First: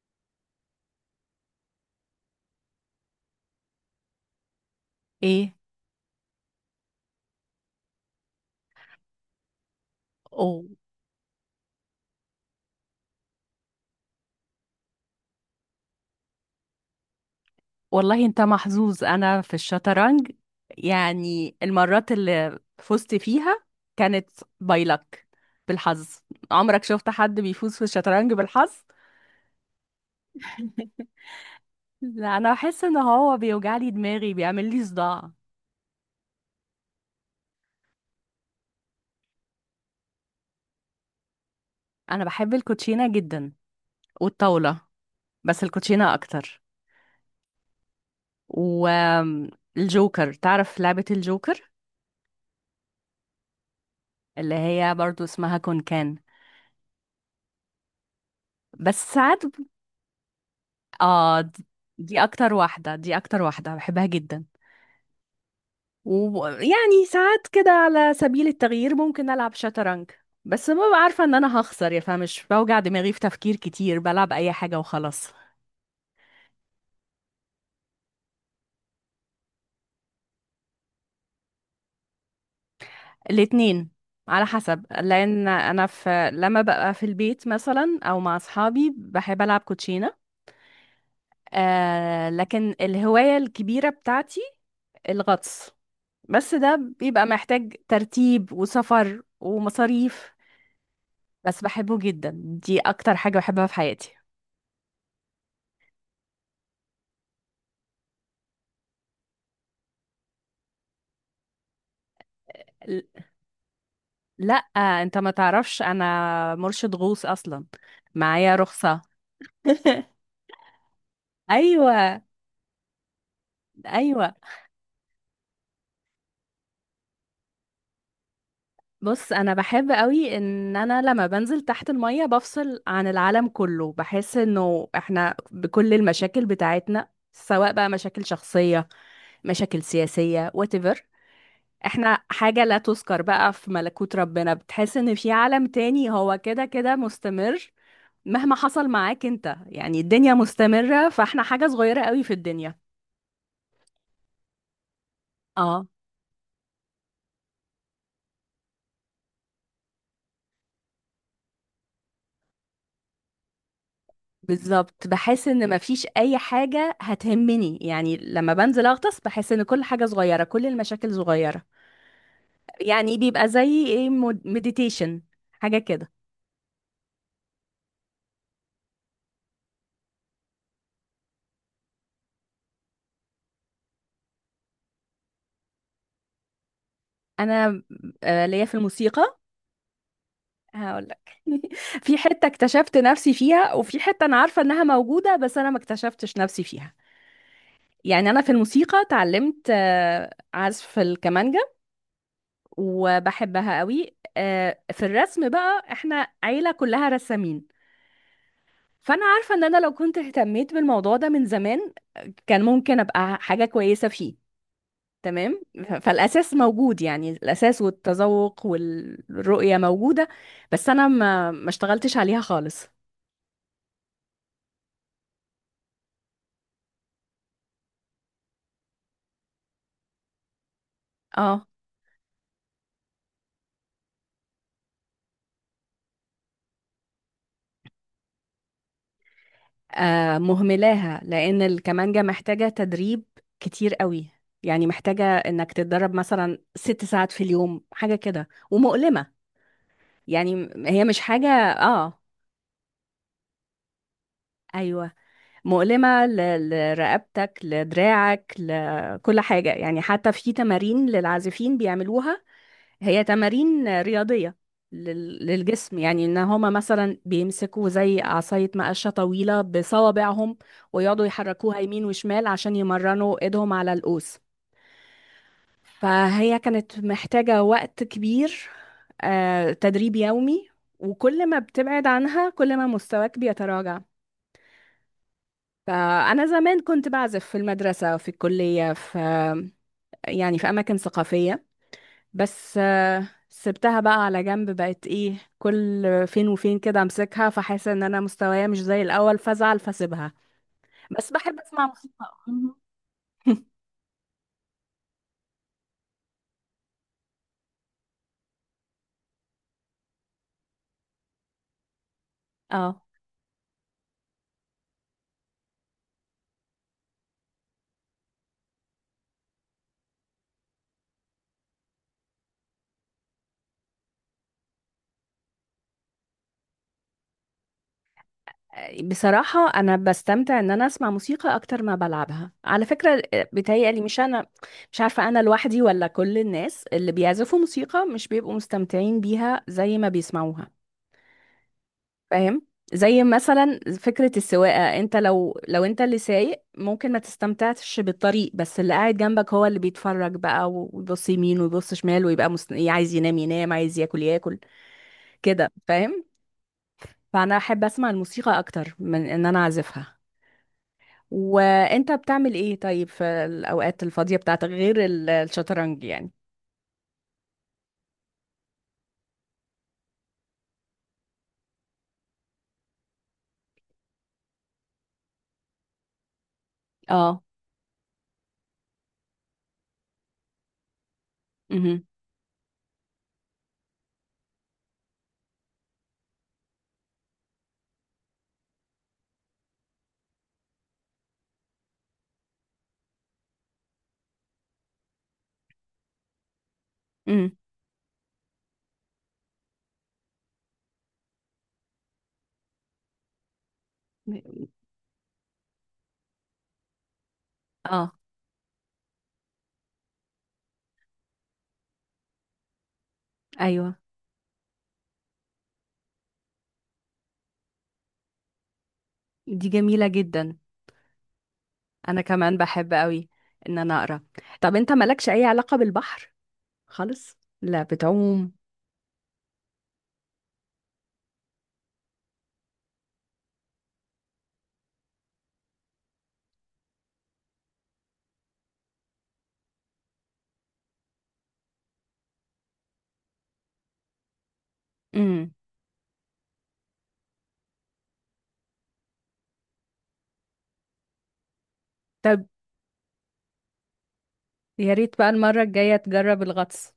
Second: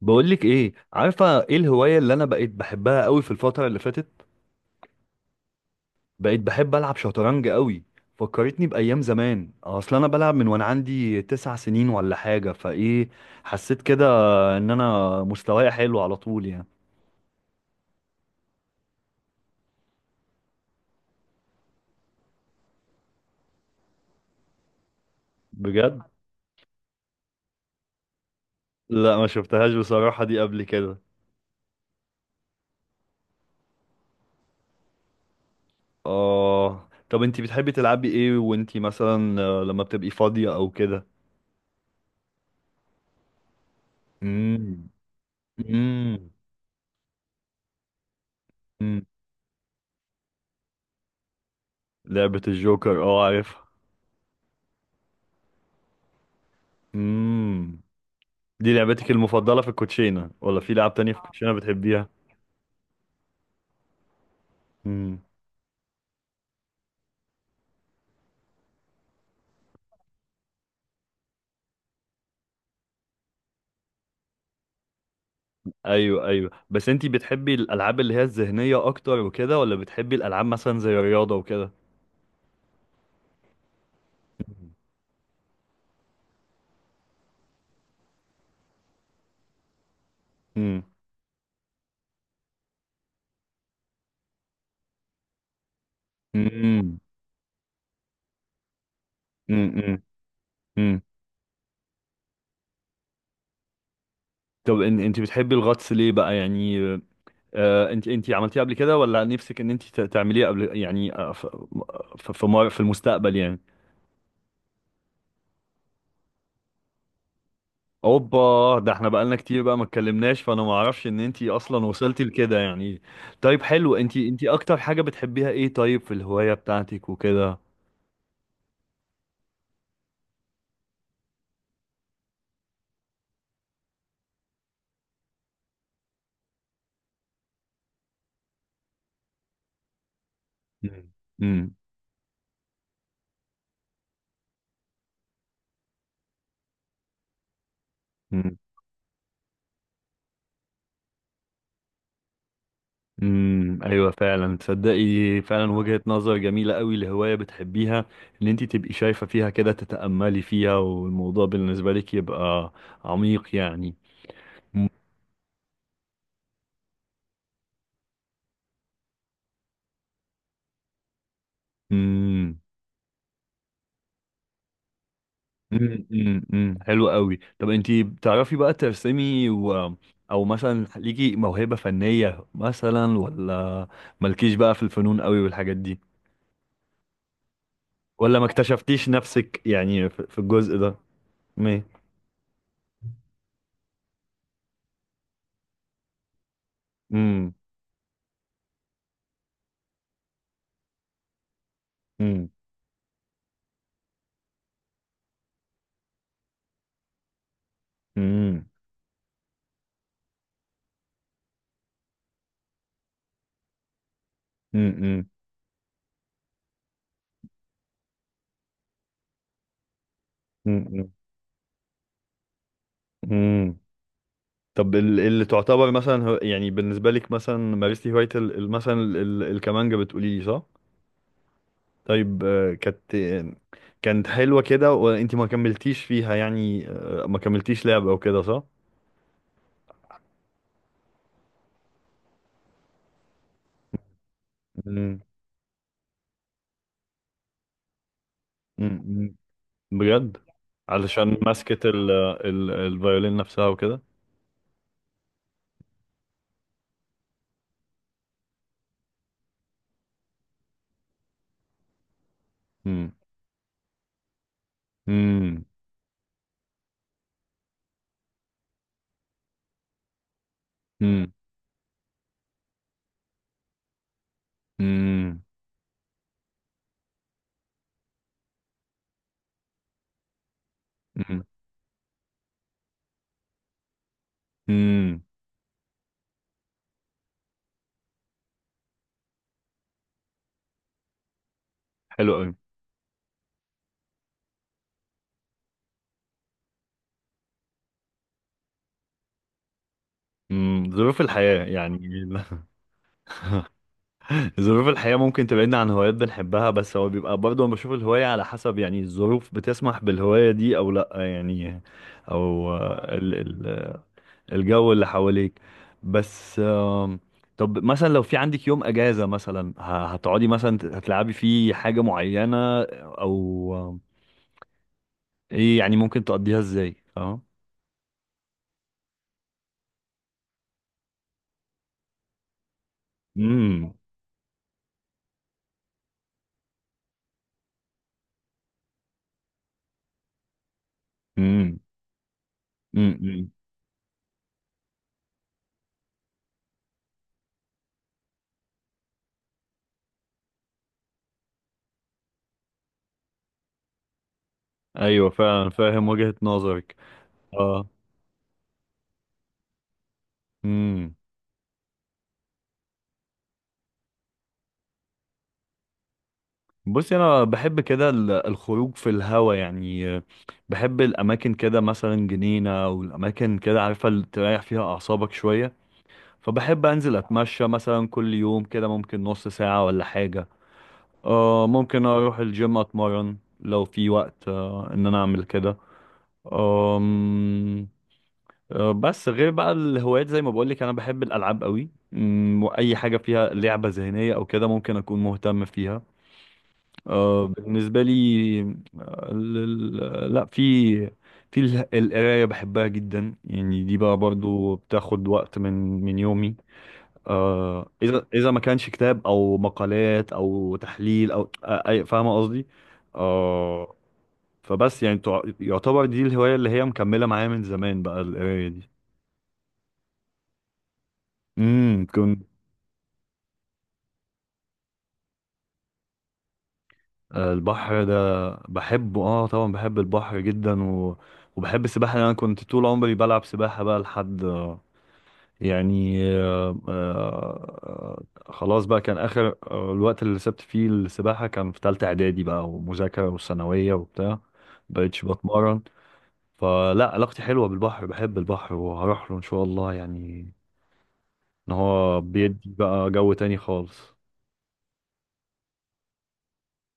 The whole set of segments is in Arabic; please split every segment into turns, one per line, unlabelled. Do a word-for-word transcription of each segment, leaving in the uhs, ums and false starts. بقولك ايه؟ عارفه ايه الهوايه اللي انا بقيت بحبها قوي في الفتره اللي فاتت؟
ايه.
بقيت بحب العب شطرنج قوي. فكرتني بايام زمان، اصل انا بلعب من وانا
أو
عندي تسع سنين ولا حاجه فايه. حسيت كده ان انا مستواي حلو على طول يعني.
والله انت محظوظ. انا في الشطرنج، يعني المرات اللي فزت فيها كانت باي لك
بجد.
بالحظ. عمرك شفت حد بيفوز في الشطرنج بالحظ؟
لا، ما شفتهاش بصراحه دي قبل كده.
لا، انا بحس ان هو بيوجع لي دماغي، بيعمل لي صداع.
اه، طب انتي بتحبي تلعبي ايه وانتي مثلا آه، لما بتبقي فاضيه او كده؟
انا بحب الكوتشينه جدا، والطاوله،
امم.
بس الكوتشينه
امم.
اكتر. والجوكر، تعرف لعبه الجوكر؟
لعبه الجوكر، اه عارفها.
اللي هي برضو اسمها كونكان.
امم. دي لعبتك
بس ساعات
المفضلة في الكوتشينة ولا في لعب تانية؟ في آه.
اه
الكوتشينة
د-
بتحبيها؟
دي اكتر واحدة، دي اكتر واحدة بحبها جدا.
امم.
ويعني ساعات كده على سبيل التغيير ممكن العب شطرنج، بس ببقى عارفة ان انا هخسر، يا فمش بوجع دماغي في تفكير كتير، بلعب اي حاجة وخلاص.
ايوه ايوه، بس انتي بتحبي الالعاب اللي هي الذهنية اكتر وكده، ولا بتحبي الالعاب مثلا زي الرياضة وكده؟
الاتنين، على حسب. لان انا في لما ببقى في البيت مثلا او مع اصحابي بحب العب كوتشينة.
امم.
آه لكن الهواية الكبيرة بتاعتي الغطس، بس ده
امم.
بيبقى محتاج ترتيب وسفر
امم.
ومصاريف.
امم.
بس بحبه جدا، دي اكتر حاجة بحبها في حياتي.
طب ان انتي بتحبي الغطس ليه بقى يعني؟ آه انتي انتي عملتيه قبل كده، ولا نفسك ان انتي ت- تعمليه قبل يعني آه، ف- ف- في مر- في
ل-
المستقبل يعني؟
لا، انت ما تعرفش انا مرشد غوص اصلا، معايا
اوبا، ده
رخصة.
احنا بقالنا كتير بقى ما اتكلمناش، فانا ما اعرفش ان انتي اصلا
ايوه،
وصلتي لكده يعني. طيب حلو، انتي
ايوه.
انتي اكتر حاجة بتحبيها ايه طيب في الهواية بتاعتك وكده؟
بص، انا بحب قوي ان انا لما بنزل تحت المية بفصل عن العالم كله، بحس انه احنا بكل المشاكل بتاعتنا، سواء بقى مشاكل شخصية، مشاكل سياسية whatever،
مم. امم.
احنا حاجة لا تذكر بقى في ملكوت ربنا. بتحس ان في عالم تاني هو كده كده مستمر، مهما
امم.
حصل معاك انت، يعني الدنيا مستمرة، فاحنا حاجة صغيرة قوي في الدنيا.
أمم، ايوه فعلا، تصدقي. فعلا
اه،
وجهة نظر جميلة قوي لهواية بتحبيها. ان انتي تبقي شايفة فيها كده، تتأملي فيها، والموضوع بالنسبة لك يبقى عميق يعني.
بالظبط، بحس ان مفيش اي حاجة هتهمني. يعني لما بنزل اغطس بحس ان كل حاجة صغيرة، كل المشاكل صغيرة.
امم.
يعني بيبقى زي ايه، مديتيشن، حاجة
امم.
كده.
امم. أمم. حلو قوي، طب انتي بتعرفي بقى ترسمي و... او مثلا ليكي موهبة فنية مثلا، ولا مالكيش بقى في الفنون قوي والحاجات دي،
انا
ولا ما
آه، ليا في
اكتشفتيش
الموسيقى،
نفسك يعني في في الجزء ده؟
هقول لك.
مي.
في حتة اكتشفت نفسي فيها، وفي حتة انا عارفة انها موجودة بس انا ما اكتشفتش نفسي فيها.
امم.
يعني انا في الموسيقى اتعلمت آه، عزف الكمانجا
امم.
وبحبها قوي. آه، في الرسم بقى احنا عيلة كلها رسامين،
امم.
فانا عارفة ان انا لو كنت اهتميت بالموضوع ده من زمان كان ممكن ابقى حاجة كويسة فيه.
امم.
تمام. ف- فالاساس موجود، يعني الاساس والتذوق والرؤية موجودة، بس انا
امم.
ما ما اشتغلتش عليها خالص.
امم. طب ال- اللي تعتبر مثلا هو- يعني بالنسبة لك مثلا مارستي هواية ال- ال- مثلا ال- ال- الكمانجة، بتقولي لي صح؟
اه.
طيب آه، كانت آه، كانت حلوة كده وانتي ما كملتيش فيها يعني، آه، ما كملتيش لعبة وكده، صح؟
آه، مهملاها لان الكمانجة محتاجة تدريب كتير قوي. يعني
مم.
محتاجة انك تتدرب مثلا ست ساعات في اليوم، حاجة كده،
مم. مم.
ومؤلمة.
بجد؟
يعني م- هي مش
علشان
حاجة.
ماسكة ال
اه،
ال الفيولين نفسها وكده؟
ايوه. مؤلمة ل- لرقبتك، لدراعك، لكل حاجة. يعني حتى في تمارين للعازفين بيعملوها،
مم.
هي تمارين رياضية لل-
مم.
للجسم. يعني ان هما مثلا بيمسكوا زي عصاية مقشة طويلة بصوابعهم ويقعدوا
مم.
يحركوها يمين وشمال عشان يمرنوا ايدهم على القوس.
مم.
فهي كانت محتاجة وقت كبير، آه، تدريب يومي،
مم.
وكل ما بتبعد عنها كل ما مستواك بيتراجع.
مم.
فأنا زمان كنت بعزف في المدرسة، في الكلية، في، يعني في أماكن ثقافية.
حلو قوي.
بس آه، سبتها بقى على جنب، بقت إيه، كل فين وفين كده أمسكها فحاسة إن أنا مستوايا مش زي الأول فأزعل فأسيبها.
مم. ظروف
بس بحب
الحياة
أسمع
يعني.
موسيقى. مهم.
ظروف الحياة ممكن تبعدنا عن هوايات بنحبها، بس هو بيبقى برضه أنا بشوف الهواية على حسب يعني، الظروف بتسمح بالهواية دي أو لأ يعني، أو
اه،
آه، ال ال الجو اللي حواليك، بس آم، طب مثلا لو في عندك يوم اجازة مثلا ه- هتقعدي مثلا ت- هتلعبي فيه حاجة معينة، او آم، ايه يعني ممكن تقضيها ازاي، فاهم؟
بصراحة أنا بستمتع إن أنا أسمع موسيقى أكتر ما بلعبها على فكرة. آه،
امم.
بيتهيألي، مش أنا مش عارفة، أنا لوحدي ولا كل الناس اللي بيعزفوا موسيقى مش بيبقوا مستمتعين بيها زي ما بيسمعوها.
امم.
فاهم؟ زي
امم.
مثلا فكرة السواقة، انت لو لو انت اللي سايق ممكن ما تستمتعش بالطريق، بس اللي قاعد جنبك هو اللي بيتفرج بقى، ويبص يمين ويبص شمال، ويبقى مست... عايز ينام ينام، عايز ياكل ياكل.
ايوه فعلا
كده؟
فاهم
فاهم.
وجهة نظرك.
فانا احب
اه.
اسمع الموسيقى اكتر من ان انا اعزفها.
امم.
وانت بتعمل ايه طيب في الاوقات الفاضية بتاعتك غير ال- الشطرنج يعني؟
بصي، انا بحب كده ال- الخروج في الهوا يعني، آه، بحب الاماكن كده مثلا جنينة او الاماكن كده، عارفة اللي تريح فيها اعصابك شوية، فبحب انزل
اه.
اتمشى مثلا كل يوم كده ممكن نص ساعة ولا حاجة، آه
امم
ممكن اروح الجيم اتمرن لو في وقت آه ان انا اعمل كده، آم، آه بس غير بقى الهوايات زي ما بقولك، انا بحب الالعاب قوي، أمم، واي حاجة فيها لعبة ذهنية او كده ممكن اكون مهتم فيها آه
امم
بالنسبة لي، آه، ال- ال- لا، في في ال- القراية بحبها جدا يعني، دي بقى برضو بتاخد وقت من من يومي، آه
اه،
اذا اذا ما كانش كتاب او مقالات او تحليل او آه، اي، فاهمه قصدي.
ايوه.
آه، فبس يعني تع- يعتبر دي الهوايه اللي هي مكمله معايا من زمان بقى، القرايه دي.
دي جميلة جدا،
امم،
انا
كنت.
كمان بحب قوي ان انا اقرا. طب انت مالكش اي علاقة بالبحر خالص؟
آه،
لا
البحر ده
بتعوم؟
بحبه، اه طبعا بحب البحر جدا و... وبحب السباحه، انا كنت طول عمري بلعب سباحه بقى لحد يعني، آه، آه، خلاص بقى، كان آخر آه، الوقت اللي سبت فيه السباحة كان في تالتة إعدادي بقى، ومذاكرة وثانوية وبتاع مبقتش
امم
بتمرن. فلا، علاقتي حلوة بالبحر، بحب البحر وهروح له إن شاء الله يعني، إن هو
طب
بيدي بقى جو تاني خالص.
يا ريت بقى المرة الجاية تجرب الغطس.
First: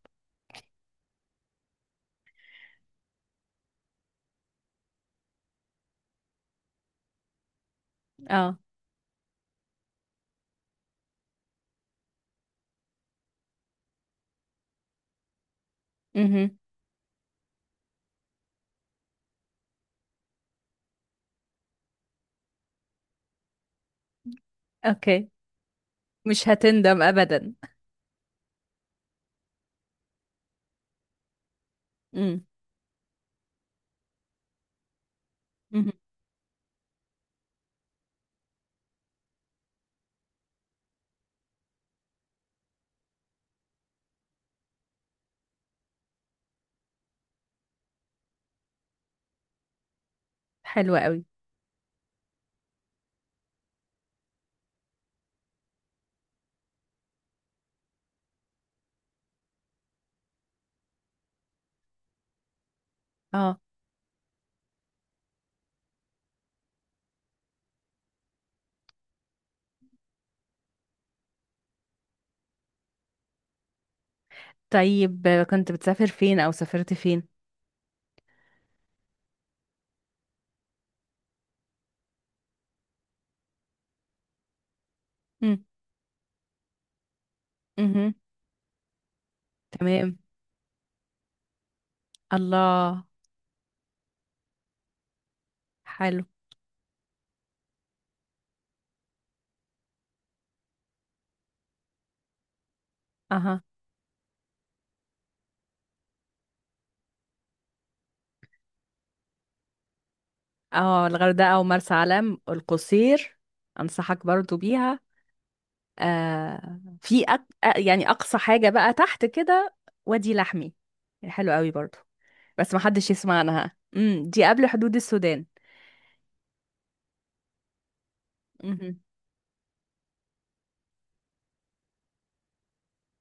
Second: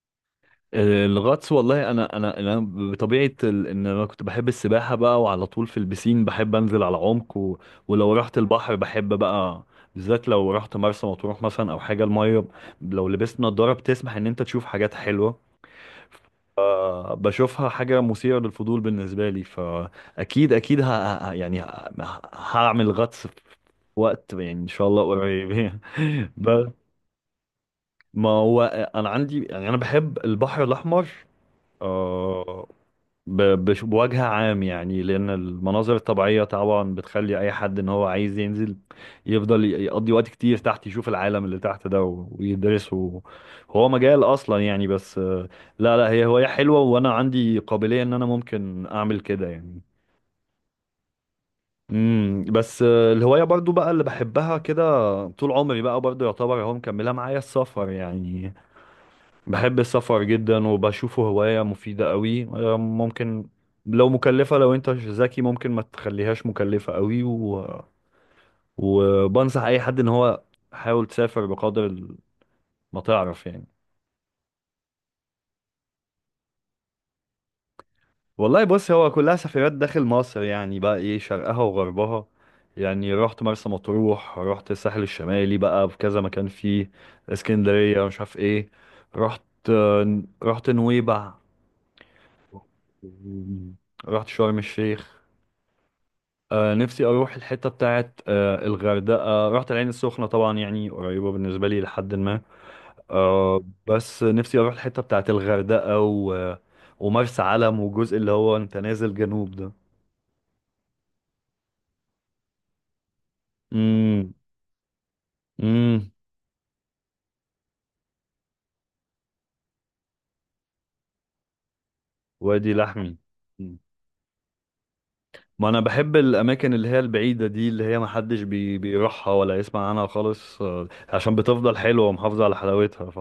الغطس والله انا انا انا بطبيعه ال... ان انا كنت بحب السباحه بقى، وعلى طول في البسين بحب انزل على عمق و... ولو رحت
اه.
البحر بحب بقى، بالذات لو رحت مرسى مطروح مثلا او حاجه، الميه لو لبست نضاره بتسمح ان انت تشوف حاجات حلوه،
امم
آه، بشوفها حاجه مثيره للفضول بالنسبه لي، فاكيد اكيد ه... ه- يعني ه... هعمل غطس في وقت، يعني ان شاء الله
اوكي.
قريب.
مش
بس.
هتندم ابدا.
ما هو، انا عندي يعني انا بحب البحر الاحمر،
امم
آه، ب- بش- بوجه عام يعني، لأن
امم
المناظر الطبيعية طبعا بتخلي أي حد إن هو عايز ينزل يفضل ي- يقضي وقت كتير تحت، يشوف العالم اللي تحت ده و- ويدرسه، هو مجال أصلا يعني، بس آه، لا لا، هي هواية حلوة، وأنا عندي قابلية إن أنا ممكن أعمل كده يعني.
حلوة قوي.
امم، بس آه، الهواية برضو بقى اللي بحبها كده طول عمري بقى برضو، يعتبر هو مكملها معايا السفر يعني، بحب السفر جدا وبشوفه هواية مفيدة قوي، آه، ممكن
اه.
لو مكلفة لو انت ذكي ممكن ما تخليهاش مكلفة قوي و... وبنصح اي حد ان هو حاول تسافر بقدر ال- ما تعرف يعني.
طيب آه، كنت بتسافر فين او سافرت فين؟
والله بص، هو كلها سفريات داخل مصر يعني بقى، ايه شرقها وغربها، يعني رحت مرسى مطروح، رحت الساحل الشمالي
امم
بقى في كذا مكان فيه، اسكندرية
امم
مش عارف ايه، رحت،
تمام،
آه، رحت نويبع،
الله.
رحت شرم الشيخ،
حلو.
آه نفسي اروح الحته بتاعت آه الغردقه، رحت العين السخنه طبعا، يعني قريبه بالنسبه لي، لحد ما
اها.
آه، بس نفسي اروح الحته بتاعت الغردقه و... ومرسى علم والجزء اللي هو انت نازل جنوب ده.
اه، الغردقة ومرسى علم القصير، انصحك
امم.
برضو بيها.
امم.
آه في أك... آه، يعني اقصى حاجة بقى تحت كده وادي لحمي، يعني حلو قوي برضو.
وادي
بس ما حدش
لحمي.
يسمع عنها.
مم.
امم دي قبل حدود السودان.
ما انا بحب الاماكن اللي هي البعيده دي، اللي هي ما حدش بي...
امم
بيروحها ولا يسمع عنها خالص، آه عشان بتفضل حلوه ومحافظه على حلاوتها، ف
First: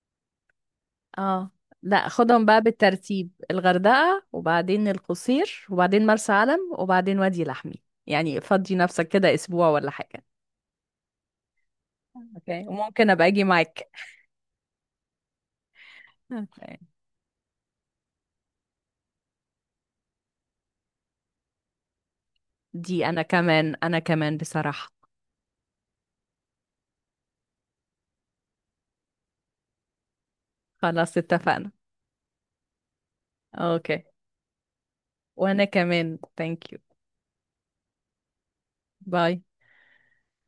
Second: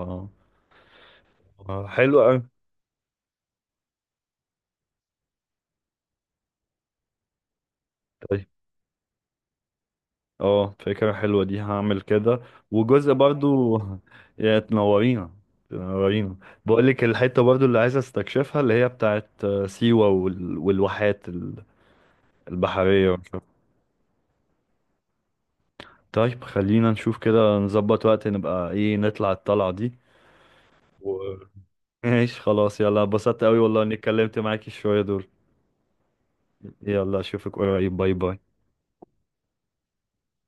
اه.
آه،
لا،
حلوه
خدهم بقى بالترتيب، الغردقة وبعدين القصير وبعدين مرسى علم وبعدين وادي لحمي،
قوي.
يعني فضي نفسك كده اسبوع ولا حاجة.
اه فكرة حلوة دي، هعمل كده.
اوكي، وممكن
وجزء
ابقى اجي
برضو،
معاك.
يا تنورينا، تنورينا.
اوكي.
بقولك الحتة برضو اللي عايز استكشفها اللي هي بتاعت آه، سيوة وال... والواحات ال-
دي
البحرية
انا
ومش عارف.
كمان، انا كمان بصراحة.
طيب خلينا نشوف كده نظبط وقت، نبقى ايه، نطلع الطلعة دي و...
خلاص اتفقنا.
ماشي خلاص، يلا، اتبسطت قوي والله اني
اوكي.
اتكلمت معاكي شوية دول.
وانا كمان ثانك يو.
يلا اشوفك قريب، باي باي.
باي.